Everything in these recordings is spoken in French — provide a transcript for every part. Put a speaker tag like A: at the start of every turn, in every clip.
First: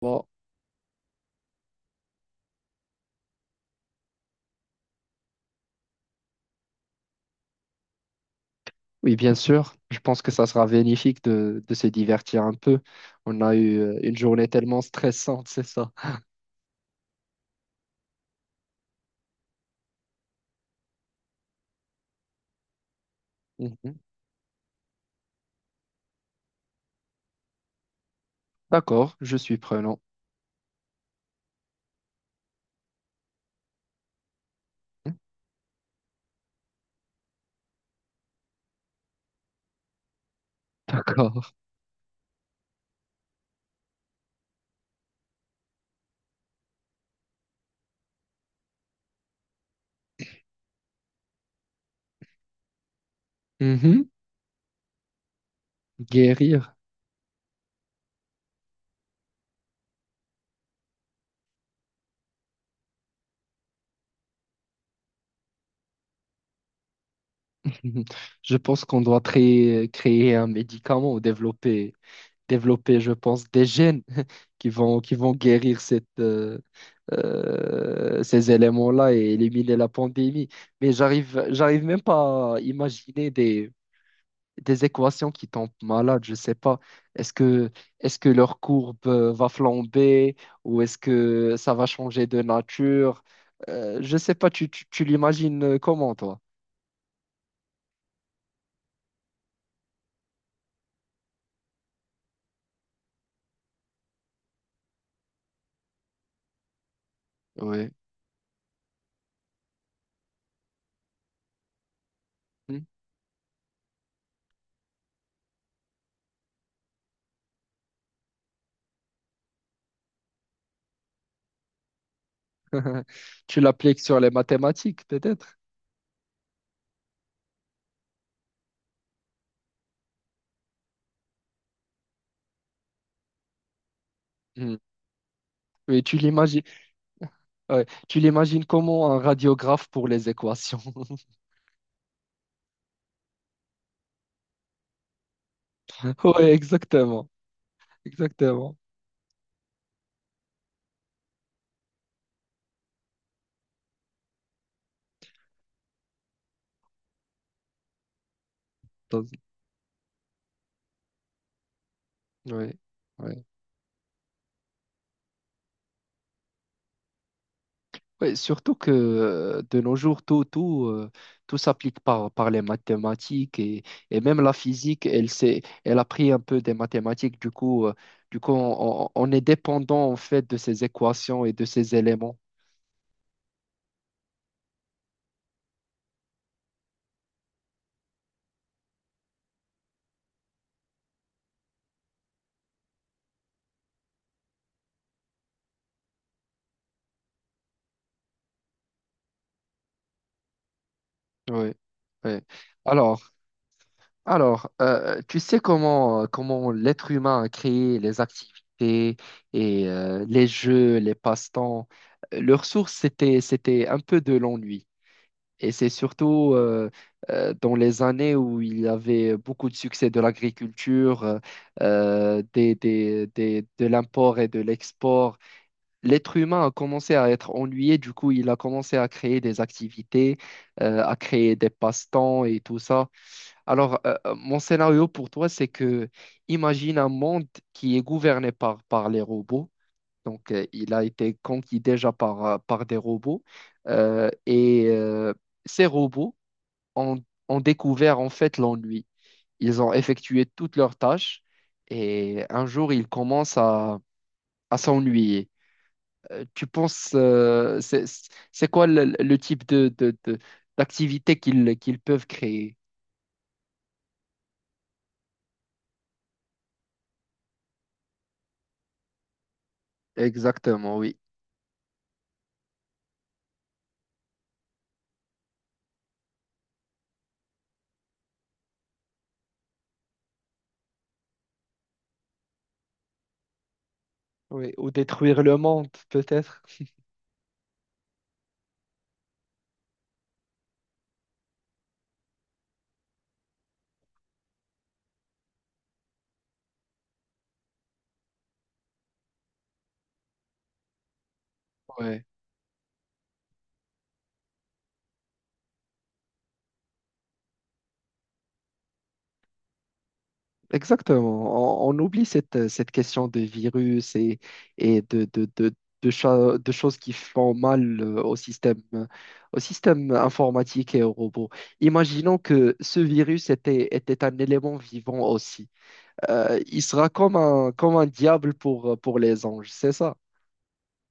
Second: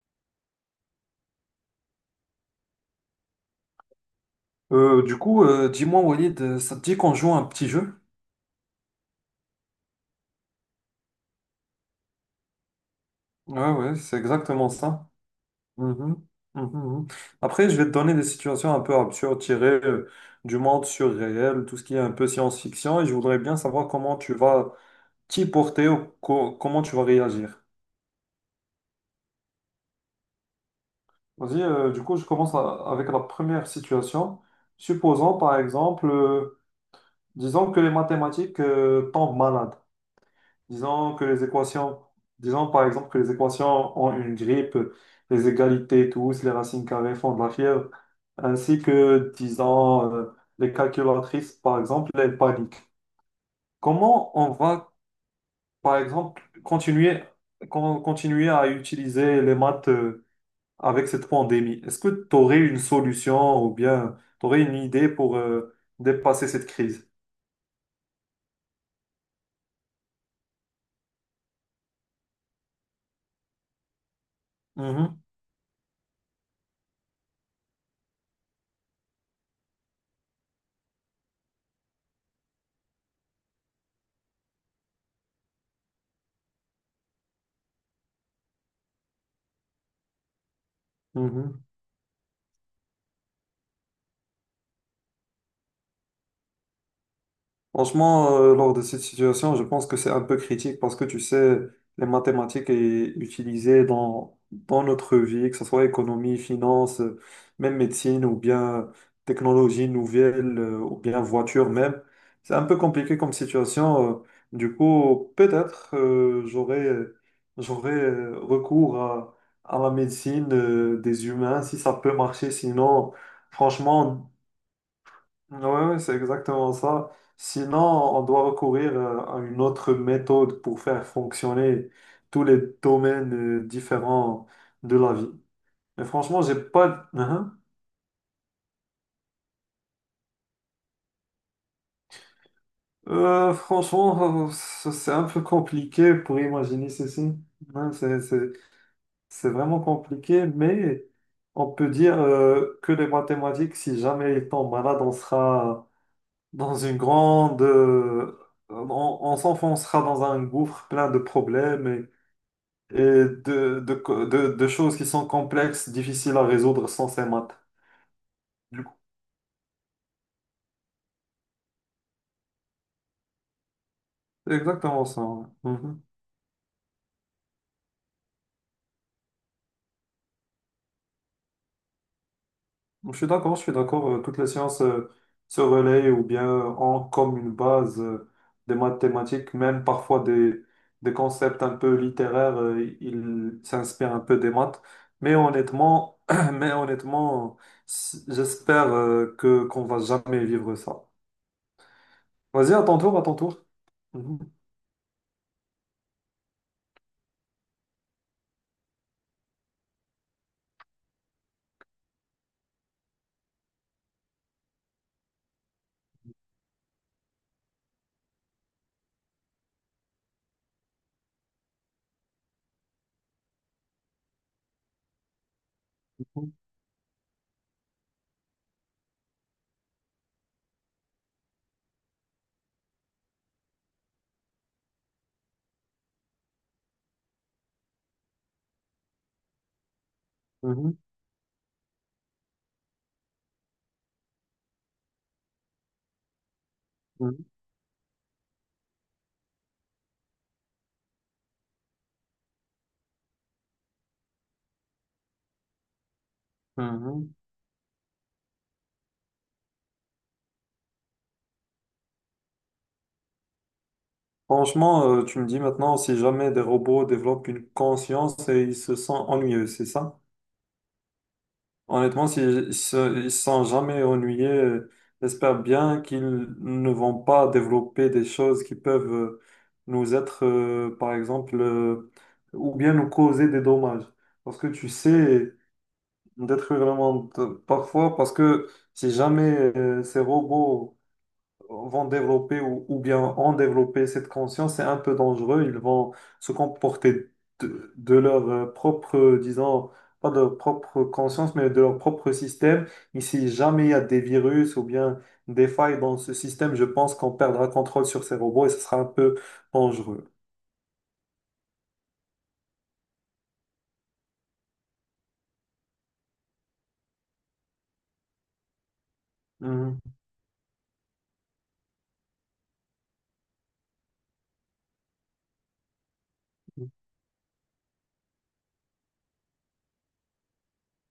A: Bon,
B: Du coup, dis-moi, Walid, ça te dit qu'on joue à un petit jeu?
A: oui, bien sûr. Je pense que ça sera bénéfique de se divertir un peu. On a
B: Ouais,
A: eu
B: ouais,
A: une
B: c'est
A: journée
B: exactement
A: tellement
B: ça.
A: stressante, c'est ça.
B: Mhm, mhm, mhm. Après, je vais te donner des situations un peu absurdes, tirées du monde surréel, tout ce qui est un peu science-fiction, et je voudrais bien savoir
A: Mhm.
B: comment tu vas t'y porter ou comment tu vas réagir.
A: D'accord, je suis prenant.
B: Vas-y, du coup, je commence avec la première situation. Supposons, par exemple, disons que les mathématiques tombent malades. Disons que
A: D'accord.
B: les équations, Disons par exemple que les équations ont une grippe, les égalités tous, les racines carrées font de la fièvre, ainsi que, disons, les calculatrices, par exemple, elles paniquent.
A: Mhm.
B: Comment on va, par exemple,
A: Guérir.
B: continuer, continuer à utiliser les maths avec cette pandémie? Est-ce que tu aurais une solution ou bien tu aurais une idée pour dépasser cette crise?
A: Je pense qu'on doit créer un médicament ou développer, développer, je pense, des gènes qui vont, qui
B: Mhm,
A: vont guérir cette, ces éléments-là et éliminer la pandémie. Mais j'arrive même pas à imaginer des équations qui tombent malades, je sais pas. Est-ce que, est-ce que leur courbe va flamber ou est-ce que
B: mhm.
A: ça va changer de nature? Je sais pas, tu l'imagines comment, toi?
B: Franchement, lors de cette situation, je pense que c'est un peu critique parce que tu sais, les mathématiques est utilisées dans notre vie, que ce soit économie, finance, même
A: Oui.
B: médecine ou bien technologie nouvelle ou bien voiture même. C'est un peu compliqué comme situation. Du coup, peut-être j'aurais recours à la médecine des humains si ça peut marcher. Sinon,
A: Tu l'appliques sur les
B: franchement.
A: mathématiques, peut-être?
B: Ouais, ouais, c'est exactement ça. Sinon, on doit recourir à une autre méthode pour faire fonctionner tous les domaines différents
A: Hmm.
B: de la vie.
A: Oui,
B: Mais
A: tu
B: franchement, j'ai
A: l'imagines,
B: pas. Hein.
A: ouais. Tu l'imagines comment un radiographe pour les équations?
B: Franchement, c'est un peu compliqué pour
A: Oui,
B: imaginer
A: exactement,
B: ceci. Hein, c'est, c'est-
A: exactement.
B: c'est vraiment compliqué, mais on peut dire que les mathématiques, si jamais ils tombent malade, on sera dans une grande, on s'enfoncera dans un gouffre plein de problèmes
A: Oui,
B: et
A: oui.
B: de choses qui sont complexes, difficiles à résoudre sans ces maths.
A: Ouais, surtout
B: Du
A: que
B: coup,
A: de nos jours, tout s'applique par les mathématiques et même la
B: c'est exactement
A: physique,
B: ça. Ouais.
A: elle
B: Mhm.
A: a pris un peu des mathématiques. Du coup, on est dépendant en fait de ces équations et de ces éléments.
B: Je suis d'accord, je suis d'accord. Toutes les sciences se relaient ou bien ont comme une base des mathématiques, même parfois des concepts un peu littéraires, ils s'inspirent un peu des maths. Mais honnêtement, mais honnêtement, j'espère que qu'on va jamais vivre ça.
A: Oui, oui.
B: Vas-y, à ton tour,
A: Alors,
B: à ton tour. Mhm.
A: alors tu sais comment, comment l'être humain a créé les activités et les jeux, les passe-temps. Leur source, c'était un peu de l'ennui. Et c'est surtout dans les années où il y avait beaucoup de succès de l'agriculture, des, de l'import et de l'export, l'être humain a commencé à être ennuyé, du coup il a commencé à créer des activités, à créer des passe-temps et tout ça. Alors mon scénario pour toi, c'est que imagine un monde qui est gouverné par les robots. Donc il
B: Mhm.
A: a été conquis déjà par, par des robots. Et ces robots ont,
B: Mhm.
A: ont découvert en fait l'ennui. Ils ont effectué toutes leurs tâches et un jour, ils commencent à s'ennuyer. Tu penses,
B: Mhm.
A: c'est quoi le type de, d'activité qu'ils peuvent créer?
B: Franchement, tu me dis maintenant, si jamais des robots développent une conscience et ils se sentent ennuyeux, c'est ça?
A: Exactement, oui.
B: Honnêtement, ils se sentent jamais ennuyés, j'espère bien qu'ils ne vont pas développer des choses qui peuvent nous être, par exemple, ou bien nous causer des dommages. Parce que
A: Oui,
B: tu
A: ou détruire
B: sais,
A: le monde, peut-être.
B: détruire le monde parfois, parce que si jamais ces robots vont développer ou bien ont développé cette conscience, c'est un peu dangereux. Ils vont se comporter de leur propre, disons, pas de leur propre conscience, mais de leur propre système. Et si jamais il y a des virus ou bien des failles dans ce système, je pense qu'on perdra contrôle sur ces robots et ce sera un peu dangereux.
A: Exactement. On oublie cette, cette question de virus et, et de, de, de, de choses qui font mal au
B: Mhm.
A: système informatique et aux robots. Imaginons que ce virus était un élément vivant aussi. Il sera comme un diable pour les anges, c'est ça?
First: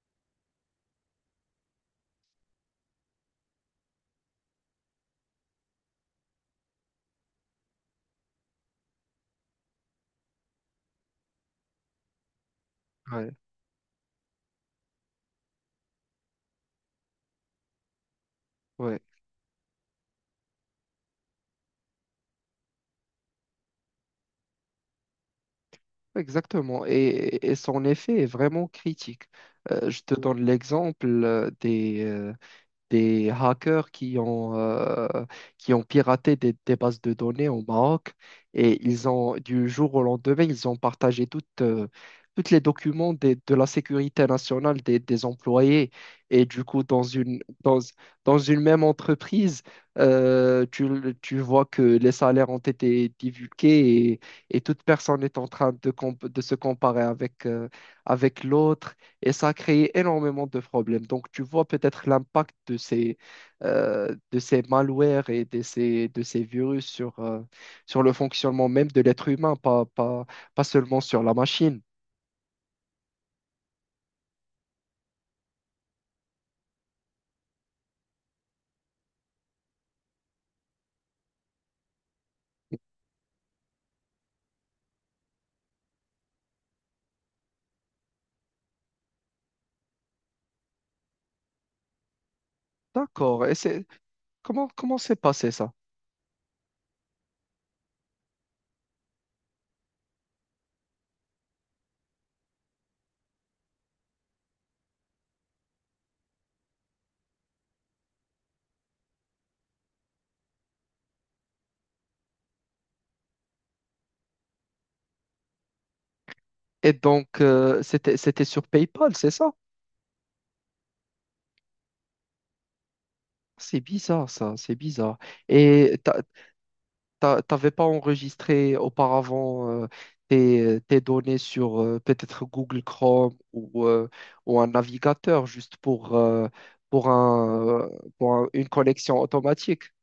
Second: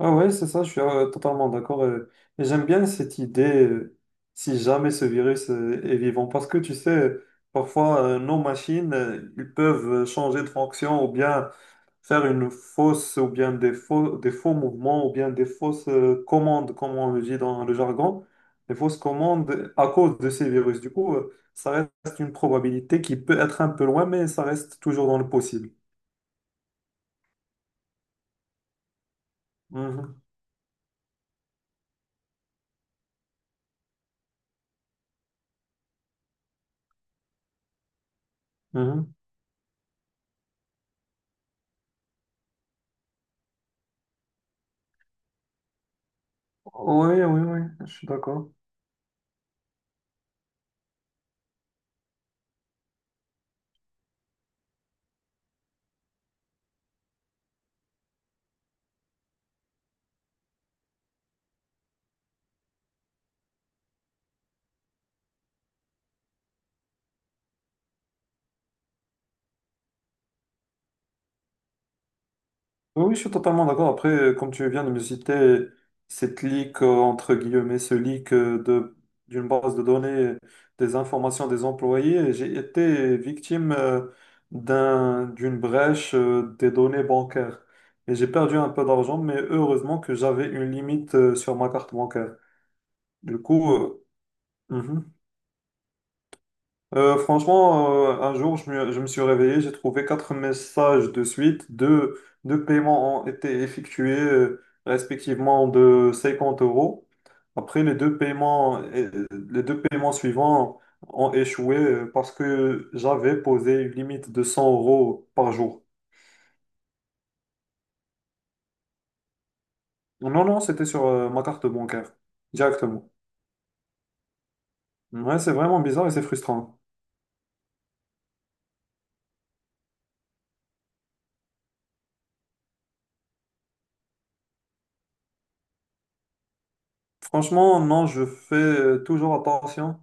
B: Ah ouais, c'est ça, je suis totalement d'accord. Et j'aime bien cette idée, si jamais ce virus est vivant, parce que tu sais, parfois nos machines, ils peuvent changer de fonction ou bien faire une fausse, ou
A: Ouais,
B: bien des faux mouvements, ou bien des fausses commandes, comme on le dit dans le jargon, des fausses
A: ouais,
B: commandes à cause de ces virus. Du coup, ça reste une probabilité qui peut être un peu loin, mais ça reste toujours dans le possible.
A: exactement. Et son effet est vraiment critique. Je te
B: Mhm,
A: donne l'exemple des hackers qui ont piraté des bases de données au Maroc et ils
B: mhm.
A: ont, du jour au lendemain, ils ont partagé toutes, toutes les documents de la sécurité nationale des employés. Et du coup, dans
B: Oui,
A: une,
B: oui, oui,
A: dans,
B: je suis
A: dans
B: d'accord.
A: une même entreprise, tu, tu vois que les salaires ont été divulgués et toute personne est en train de, de se comparer avec, avec l'autre et ça a créé énormément de problèmes. Donc, tu vois peut-être l'impact de ces malwares et de ces virus sur, sur le fonctionnement même de l'être humain, pas, pas, pas seulement sur la machine.
B: Oui, oui, je suis totalement d'accord. Après, comme tu viens de me citer cette leak, entre guillemets, ce leak d'une base de données des informations des employés, j'ai été victime d'une brèche des données bancaires. Et j'ai perdu un peu d'argent, mais heureusement que j'avais une limite sur ma carte bancaire. Du
A: D'accord. Et
B: coup,
A: c'est, comment, comment
B: mhm.
A: s'est passé ça?
B: Franchement, un jour, je me suis réveillé, j'ai trouvé quatre messages de suite. Deux paiements ont été effectués, respectivement de 50 euros. Après, les deux paiements suivants ont échoué parce que j'avais posé une limite de 100 € par jour.
A: Et donc, c'était sur PayPal, c'est ça?
B: Non, non, c'était sur ma carte bancaire, directement.
A: C'est bizarre, ça, c'est bizarre.
B: Ouais, c'est vraiment
A: Et
B: bizarre et c'est frustrant.
A: t'avais pas enregistré auparavant tes, tes données sur peut-être Google Chrome ou un navigateur juste pour, pour
B: Franchement,
A: un, euh,
B: non, je
A: pour
B: fais
A: une connexion
B: toujours
A: automatique.
B: attention.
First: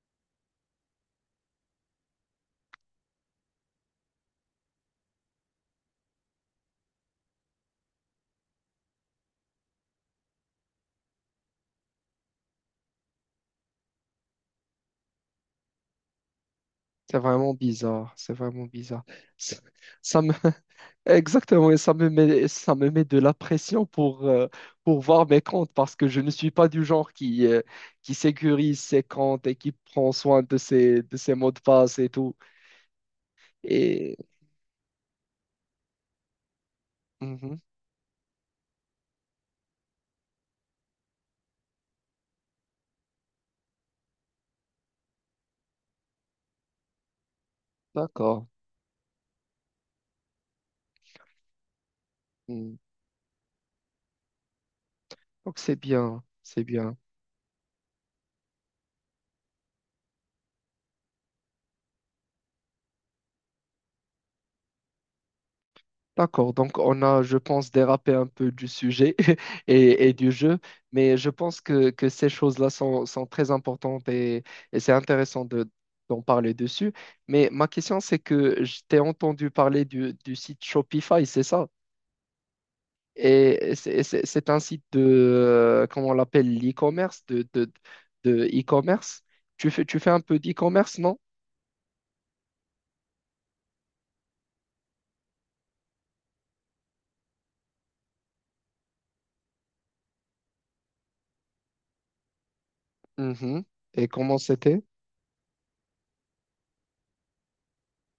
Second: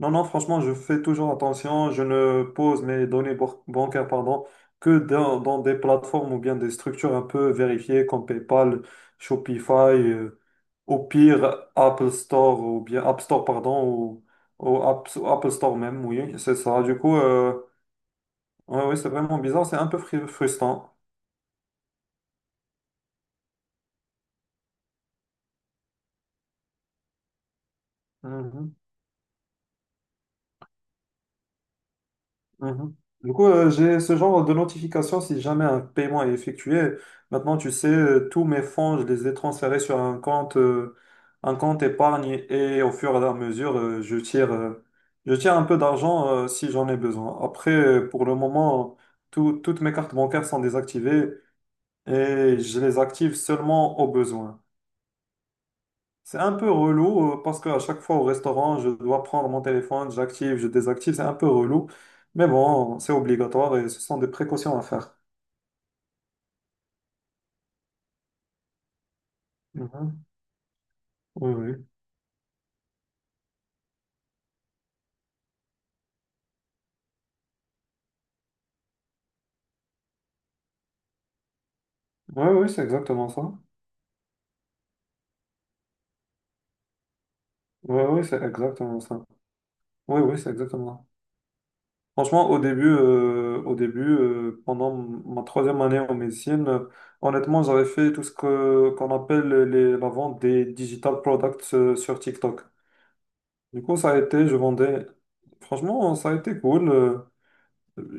B: Non, non, franchement, je fais toujours attention. Je ne pose mes données bancaires, pardon, que dans des plateformes ou bien des structures un peu vérifiées comme PayPal, Shopify, au pire Apple Store ou bien App Store, pardon, ou Apple Store même, oui, c'est ça. Du coup,
A: C'est vraiment bizarre, c'est vraiment
B: ouais, ouais,
A: bizarre.
B: c'est vraiment
A: Ça,
B: bizarre, c'est un peu
A: ça me,
B: frustrant.
A: exactement, et ça me met de la pression pour voir mes comptes parce que je ne suis pas du genre qui
B: Mhm.
A: sécurise ses comptes et qui prend soin de ses mots de passe et tout.
B: Mhm. Du coup, j'ai
A: Et,
B: ce genre de notification si jamais un paiement est effectué. Maintenant,
A: Mhm.
B: tu sais, tous mes fonds, je les ai transférés sur un compte épargne et au fur et à mesure, je tire un peu d'argent, si j'en ai besoin. Après, pour le
A: D'accord.
B: moment, toutes mes cartes bancaires sont désactivées et
A: Hmm.
B: je les active seulement au besoin.
A: Donc c'est bien,
B: C'est un
A: c'est
B: peu
A: bien.
B: relou parce qu'à chaque fois au restaurant, je dois prendre mon téléphone, j'active, je désactive, c'est un peu relou. Mais bon, c'est obligatoire et ce sont des précautions à faire.
A: D'accord, donc on a, je pense, dérapé un peu du sujet et
B: Mhm.
A: du jeu, mais je
B: Oui,
A: pense
B: oui.
A: que ces choses-là sont, sont très importantes et c'est intéressant de, d'en parler dessus. Mais ma question, c'est que je t'ai entendu parler du site Shopify, c'est ça?
B: Oui, oui, c'est exactement ça.
A: Et c'est un site de, comment on l'appelle, l'e-commerce,
B: Oui, oui, c'est
A: de
B: exactement
A: e-commerce.
B: ça.
A: Tu fais un
B: Oui, oui,
A: peu
B: c'est exactement
A: d'e-commerce,
B: ça.
A: non?
B: Franchement, au début, pendant ma troisième année en médecine, honnêtement, j'avais fait tout qu'on appelle la vente des digital products sur TikTok.
A: Mhm.
B: Du coup,
A: Et
B: ça a
A: comment
B: été, je
A: c'était?
B: vendais. Franchement, ça a été cool.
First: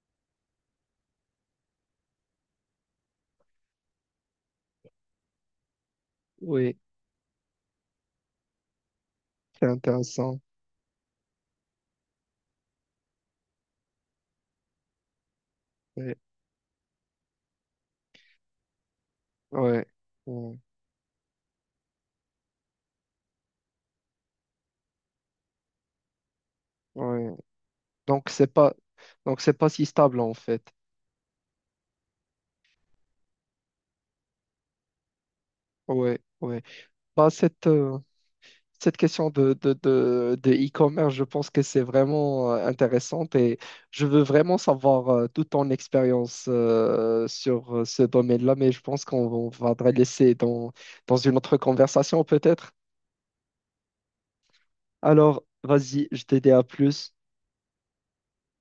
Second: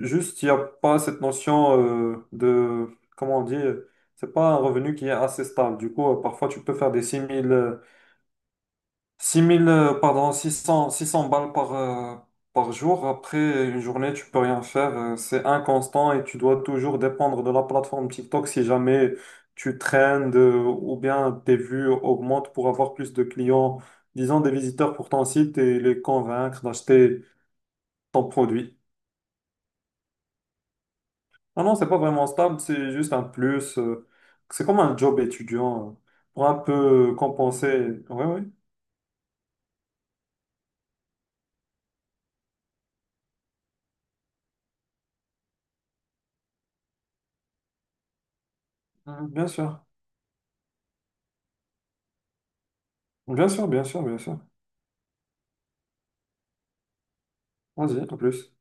B: Juste, il n'y a pas cette notion de, comment on dit, c'est pas un revenu qui est assez stable. Du coup, parfois, tu peux
A: Oui,
B: faire des 6 000 6
A: c'est
B: 000, pardon,
A: intéressant.
B: 6 600 balles par jour. Après une journée, tu peux rien faire. C'est inconstant
A: Ouais,
B: et tu dois toujours dépendre de la plateforme TikTok si jamais tu
A: ouais,
B: traînes
A: ouais.
B: ou bien tes vues augmentent pour avoir plus de clients, disons des visiteurs pour ton site et les convaincre d'acheter
A: Ouais.
B: ton
A: Donc c'est pas,
B: produit.
A: donc c'est pas si stable en fait.
B: Non, non, c'est pas vraiment stable, c'est juste un plus. C'est comme un job étudiant
A: Ouais,
B: pour un
A: ouais.
B: peu
A: Bah cette
B: compenser. Oui, oui,
A: cette question de e-commerce, je pense que c'est vraiment intéressante et je veux vraiment savoir toute ton expérience sur ce domaine-là, mais je pense qu'on
B: bien
A: on va
B: sûr.
A: te laisser dans dans une autre conversation peut-être.
B: Bien sûr, bien sûr, bien sûr.
A: Alors, vas-y, je t'ai dit à plus.
B: Vas-y, en plus.